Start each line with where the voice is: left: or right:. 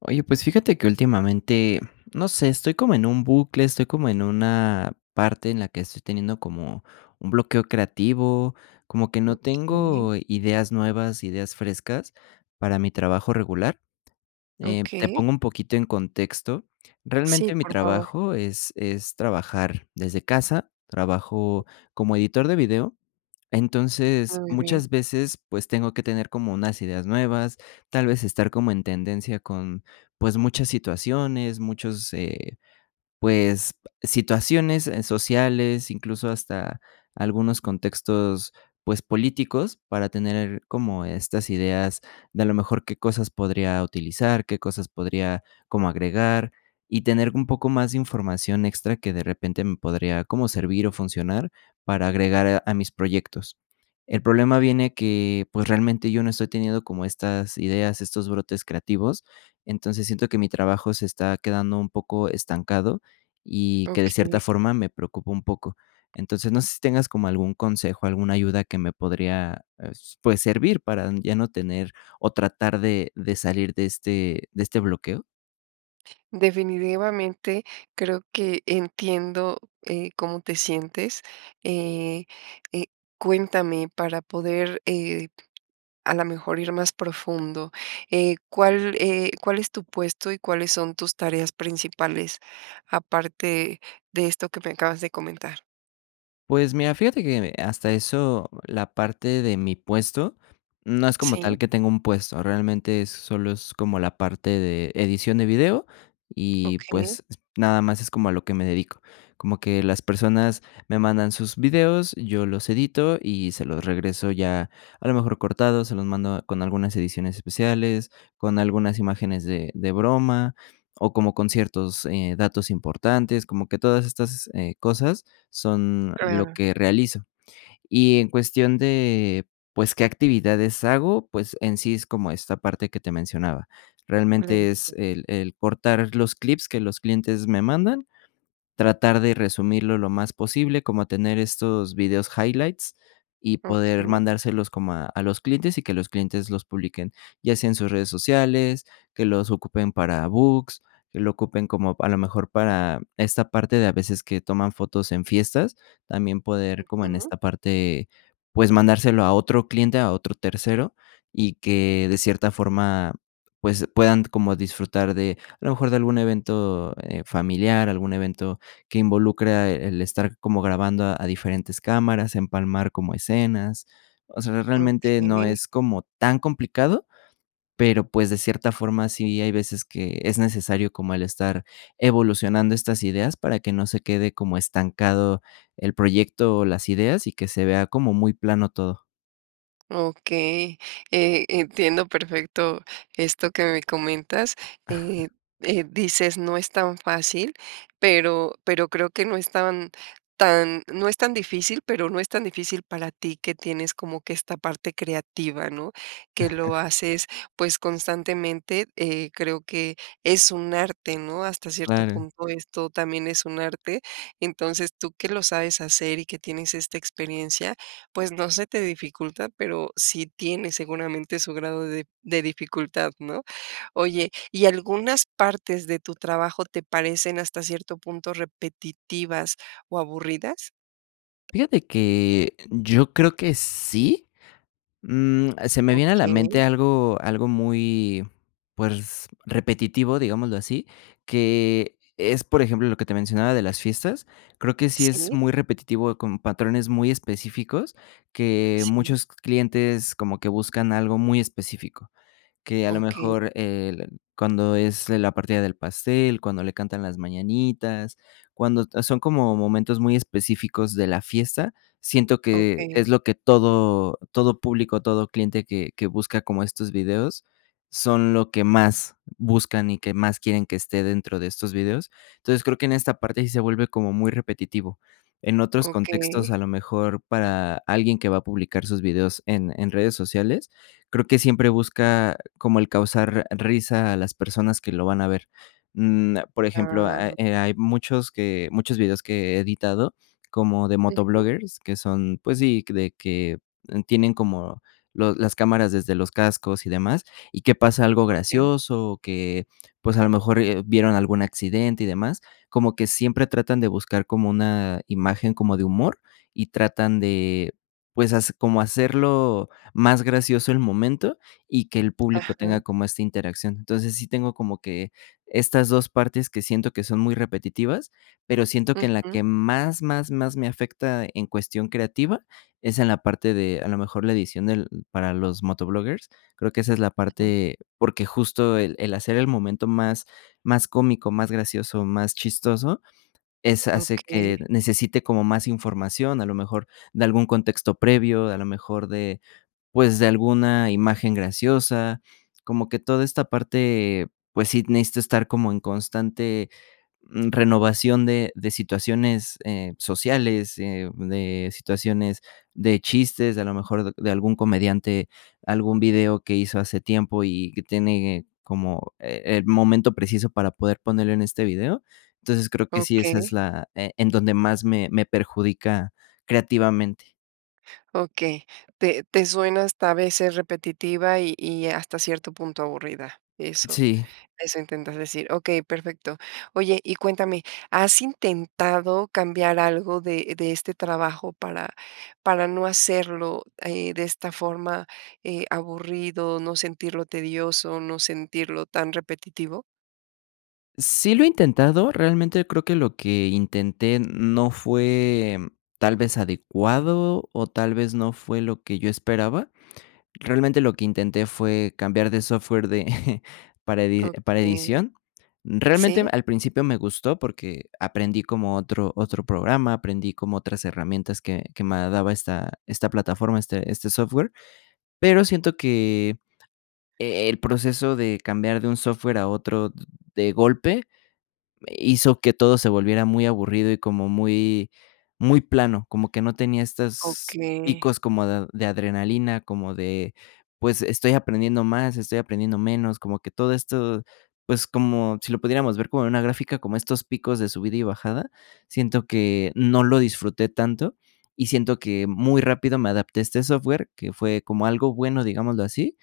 left: Oye, pues fíjate que últimamente, no sé, estoy como en un bucle, estoy como en una parte en la que estoy teniendo como un bloqueo creativo, como que no
right: Okey.
left: tengo ideas nuevas, ideas frescas para mi trabajo regular, eh, te
right: Okey.
left: pongo un poquito en contexto.
right: Sí,
left: Realmente, mi
right: por favor.
left: trabajo es es trabajar desde casa, trabajo como editor de video. Entonces,
right: Muy bien.
left: muchas veces, pues tengo que tener como unas ideas nuevas, tal vez estar como en tendencia con pues muchas situaciones, muchos, eh, pues situaciones sociales, incluso hasta algunos contextos, pues políticos, para tener como estas ideas de, a lo mejor, qué cosas podría utilizar, qué cosas podría como agregar y tener un poco más de información extra que de repente me podría como servir o funcionar para agregar a mis proyectos. El problema viene que, pues realmente yo no estoy teniendo como estas ideas, estos brotes creativos. Entonces siento que mi trabajo se está quedando un poco estancado y que de cierta
right: Okey.
left: forma me preocupa un poco. Entonces, no sé si tengas como algún consejo, alguna ayuda que me podría, eh, s pues servir para ya no tener o tratar de de salir de este de este bloqueo.
right: Definitivamente creo que entiendo, eh, cómo te sientes. Eh, eh, cuéntame para poder, eh, a lo mejor ir más profundo, eh, ¿cuál, eh, cuál es tu puesto y cuáles son tus tareas principales aparte de esto que me acabas de comentar?
left: Pues mira, fíjate que, mm, eh, hasta eso la parte de mi puesto no es como
right: Sí.
left: tal que tengo un puesto. Realmente solo es como la parte de edición de video y,
right: Okey.
left: pues, nada más es como a lo que me dedico. Como que las personas me mandan sus videos, yo los edito y se los regreso ya a lo mejor cortados, se los mando, ah, con algunas ediciones especiales, con algunas imágenes de de broma o como con ciertos, eh, datos importantes, como que todas estas, eh, cosas son lo
right: Claro.
left: que realizo. Y en cuestión de, pues, qué actividades hago, pues en sí es como esta parte que te mencionaba. Realmente
right: [unintelligible]
left: es el el portar los clips que los clientes me mandan. Tratar de resumirlo lo más posible, como tener estos vídeos highlights y poder
right: Okey.
left: mandárselos como a a los clientes y que los clientes los publiquen, ya sea en sus redes sociales, que los ocupen para books, que lo ocupen como a lo mejor para esta parte de a veces que toman fotos en fiestas, también poder como en
right: Ujú.
left: esta parte, pues, mandárselo a otro cliente, a otro tercero y que de cierta forma, pues, puedan como disfrutar de a lo mejor de algún evento, eh, familiar, algún evento que involucra el estar como grabando a diferentes cámaras, empalmar como escenas. O sea, realmente no
right: Okey.
left: es como tan complicado. Pero, pues, de cierta forma sí hay veces que es necesario como el estar evolucionando estas ideas para que no se quede como estancado el proyecto o las ideas y que se vea como muy plano todo.
right: Okey, eh, entiendo, perfecto esto que me comentas, eh eh, dices: "No es tan fácil", pero pero creo que, no es tan tan no es tan difícil, pero, no es tan difícil para ti, que tienes como que esta parte creativa, ¿no?, que lo haces, pues constantemente, eh, creo que es un arte, ¿no?, hasta cierto
left: Claro.
right: punto, esto también es un arte, entonces tú que lo sabes hacer y que tienes esta experiencia pues, no se te dificulta, pero, sí tiene seguramente su grado de de dificultad, ¿no? Oye, y, ¿algunas partes de tu trabajo, te parecen hasta cierto punto repetitivas o aburridas?
left: Fíjate que yo creo que sí, mm, se me viene a la mente
right: Okey.
left: algo algo muy, pues, repetitivo, digámoslo así, que es, por ejemplo, lo que te mencionaba de las fiestas, creo que sí es
right: Sí.
left: muy repetitivo con patrones muy específicos, que
right: Sí.
left: muchos clientes, como que buscan algo muy específico, que a lo
right: Okey.
left: mejor el cuando es la partida del pastel, cuando le cantan las mañanitas, cuando son como momentos muy específicos de la fiesta, siento que
right: Okey.
left: es lo que todo todo público, todo cliente que que busca como estos videos son lo que más buscan y que más quieren que esté dentro de estos vídeos, entonces creo que en esta parte sí se vuelve como muy repetitivo, en otros contextos,
right: Okey.
left: a lo mejor para alguien que va a publicar sus videos en en redes sociales, creo que siempre busca como el causar risa a las personas que lo van a ver, mm, por ejemplo, eh,
right: Ah.
left: ah, hay muchos que muchos vídeos que he editado como de
right: Ujú.
left: motovloggers que son, pues sí, de que tienen como los las cámaras desde los cascos y demás y que pasa algo
right: Okey.
left: gracioso, o que pues a lo mejor, eh, vieron algún accidente y demás, como que siempre tratan de buscar como una imagen como de humor y tratan de, pues, has como hacerlo más gracioso el momento y que el público
right: Ajá.
left: tenga como esta interacción, entonces sí tengo como que estas 2, partes que siento que son muy repetitivas, pero, siento que en la
right: Ujú.
left: que más más más me afecta en cuestión creativa, es en la parte de, a lo mejor la edición del para los motovloggers, creo que esa es la
right: Ujú.
left: parte, porque, justo el el hacer el momento más más cómico, más gracioso, más chistoso, es hace
right: Okey.
left: que necesite como más información, a lo mejor de algún contexto previo, a lo mejor de, pues, de alguna imagen graciosa, como que toda esta parte, pues, sí necesito estar como en constante, mm, renovación de de situaciones, eh, sociales, eh, de situaciones de chistes, a lo mejor de algún comediante, algún video que hizo hace tiempo y que tiene como, eh, el momento preciso para poder ponerlo en este video, entonces creo que sí, esa es
right: Okey.
left: la, eh, en donde más me me perjudica creativamente.
right: Okey, te te suena hasta a veces repetitiva y y hasta cierto punto aburrida, eso
left: Sí.
right: eso intentas decir, okey, perfecto, oye, y cuéntame, ¿has intentado cambiar algo de de este trabajo para para no hacerlo, eh, de esta forma, eh, aburrido, no sentirlo tedioso, no sentirlo tan repetitivo?
left: Sí, lo he intentado, realmente creo que lo que intenté no fue tal vez, adecuado, o tal vez, no fue lo que yo esperaba, realmente lo que intenté fue cambiar de software de para edi para
right: Okey,
left: edición, realmente
right: sí.
left: al principio me gustó porque aprendí como otro otro programa, aprendí como otras herramientas que que me daba esta esta plataforma, este este software, pero siento que, e el proceso de cambiar de un software a otro de golpe hizo que todo se volviera muy aburrido y como muy muy plano, como que no tenía estos
right: Okey.
left: picos como de de adrenalina, como de, pues, estoy aprendiendo más, estoy aprendiendo menos, como que todo esto, pues, como si lo pudiéramos ver como una gráfica, como estos picos de subida y bajada, siento que no lo disfruté tanto y siento que muy rápido me adapté a este software, que fue como algo bueno, digámoslo así,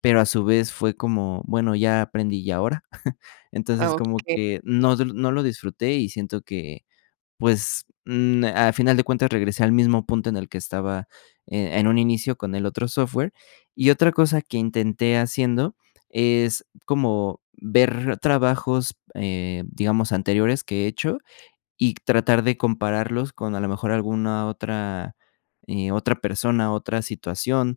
left: pero a su vez fue como, bueno, ya aprendí, ¿y ahora?,
right: Ah,
left: entonces como
right: okey,
left: que
right: eh.
left: no no lo disfruté y siento que, pues, mm, al final de cuentas, regresé al mismo punto en el que estaba, eh, en un inicio con el otro software, y otra cosa que intenté haciendo es como ver trabajos, eh, digamos anteriores que he hecho y tratar de compararlos con a lo mejor, alguna otra, eh, otra persona, otra situación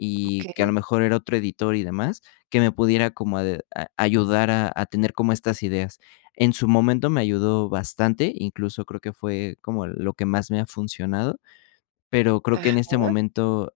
left: y que, a lo
right: Okey.
left: mejor, era otro editor y demás, que me pudiera como a a ayudar a a tener como estas ideas, en su momento me ayudó bastante, incluso creo que fue como lo que más me ha funcionado, pero creo que en este
right: Ajá.
left: momento,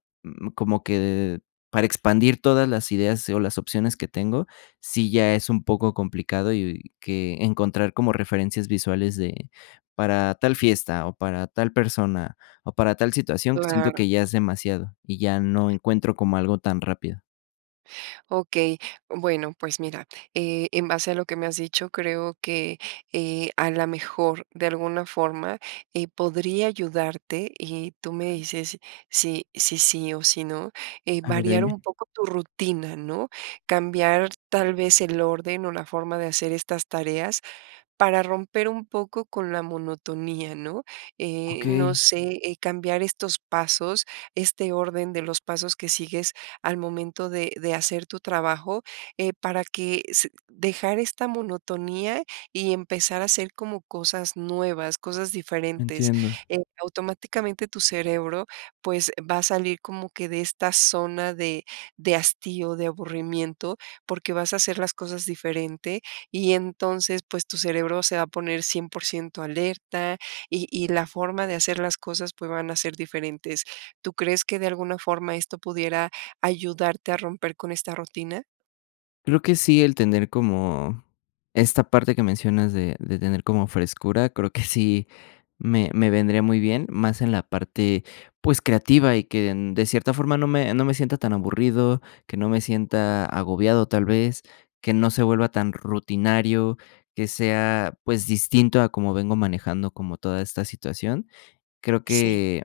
left: como que para expandir todas las ideas o las opciones que tengo, sí, ya es un poco complicado y que encontrar como referencias visuales de para tal fiesta, o para tal persona, o para tal situación, siento
right: Claro.
left: que ya es demasiado y ya no encuentro como algo tan rápido.
right: Okey. Bueno, pues mira, eh, en base a lo que me has dicho, creo que, eh, a lo mejor de alguna forma, eh, podría ayudarte y tú me dices si si sí o si no, eh,
left: Ah,
right: variar
left: dime.
right: un poco tu rutina, ¿no?, cambiar tal vez el orden o la forma de hacer estas tareas para romper un poco con la monotonía, ¿no?, eh, no
left: Okey.
right: sé, eh, cambiar estos pasos, este orden de los pasos que sigues al momento de de hacer tu trabajo, eh, para que se dejar esta monotonía y empezar a hacer como cosas nuevas, cosas diferentes.
left: Entiendo.
right: Eh, automáticamente, tu cerebro, pues, va a salir como que de esta zona de de hastío, de aburrimiento, porque vas a hacer las cosas diferentes y entonces, pues, tu cerebro se va a poner 100% alerta y y la forma de hacer las cosas, pues, van a ser diferentes. ¿Tú crees que de alguna forma esto pudiera ayudarte a romper con esta rutina?
left: Creo que sí, el tener como, esta parte que mencionas de de tener como frescura, creo que sí, me me vendría muy bien, más en la parte, pues, creativa y que de cierta forma no me no me sienta tan aburrido, que no me sienta agobiado, tal vez, que no se vuelva tan rutinario, que sea, pues, distinto a como vengo manejando como toda esta situación. Creo
right: Sí.
left: que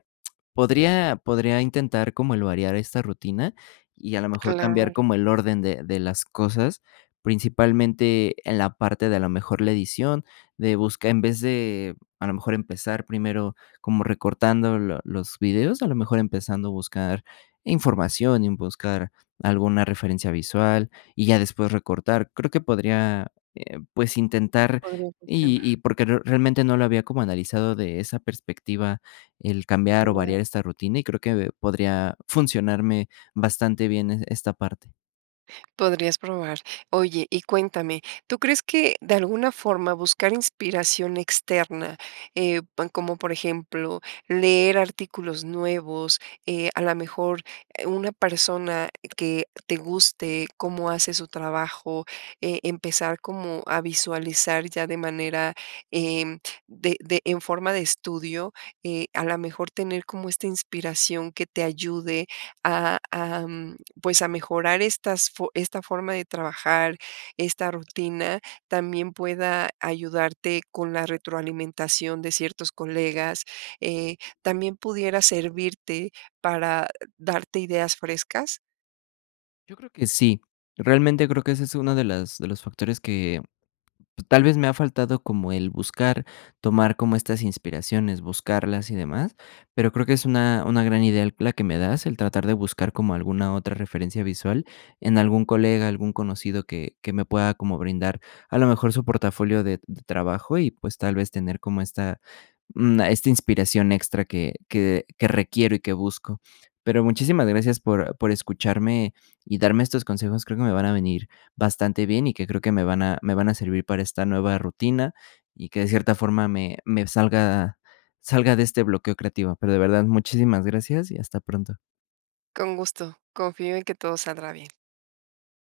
left: podría podría intentar como el variar esta rutina y a lo mejor cambiar
right: Claro.
left: como el orden de de las cosas, principalmente en la parte de, a lo mejor, la edición de buscar en vez de, a lo mejor, empezar primero como recortando lo los vídeos, a lo mejor, empezando a buscar información y buscar alguna referencia visual y ya después recortar. Creo que podría, eh, pues, intentar
right: Podría
left: y
right: funcionar.
left: y porque realmente no lo había como analizado de esa perspectiva, el cambiar o
right: Claro.
left: variar esta rutina, y creo que podría funcionarme bastante bien e esta parte.
right: Podrías probar. Oye, y cuéntame. Tú crees que de alguna forma buscar inspiración externa, eh, po como por ejemplo leer artículos nuevos, eh, a la mejor una persona que te guste cómo hace su trabajo, eh, empezar como a visualizar ya de manera, em, de de en forma de estudio, eh, a la mejor tener como esta inspiración que te ayude a a, pues, a mejorar estas fo esta forma de trabajar, esta rutina, también pueda ayudarte con la retroalimentación de ciertos colegas, eh, ¿también pudiera servirte para darte ideas frescas?
left: Yo creo que sí. Realmente creo que ese es uno de las de los factores que tal vez me ha faltado, como el buscar, tomar como estas inspiraciones, buscarlas y demás, pero creo que es una una gran idea la que me das, el tratar de buscar como alguna otra referencia visual en algún colega, algún conocido que que me pueda como brindar a lo mejor su portafolio de de trabajo y, pues, tal vez tener como esta, mm, esta inspiración extra que que que requiero y que busco. Pero muchísimas gracias por por escucharme y darme estos consejos, creo que me van a venir bastante bien y que creo que me van a me van a servir para esta nueva rutina y que de cierta forma me me salga salga de este bloqueo creativo, pero de verdad, muchísimas gracias y hasta pronto.
right: Con gusto, confío en que todo saldrá bien.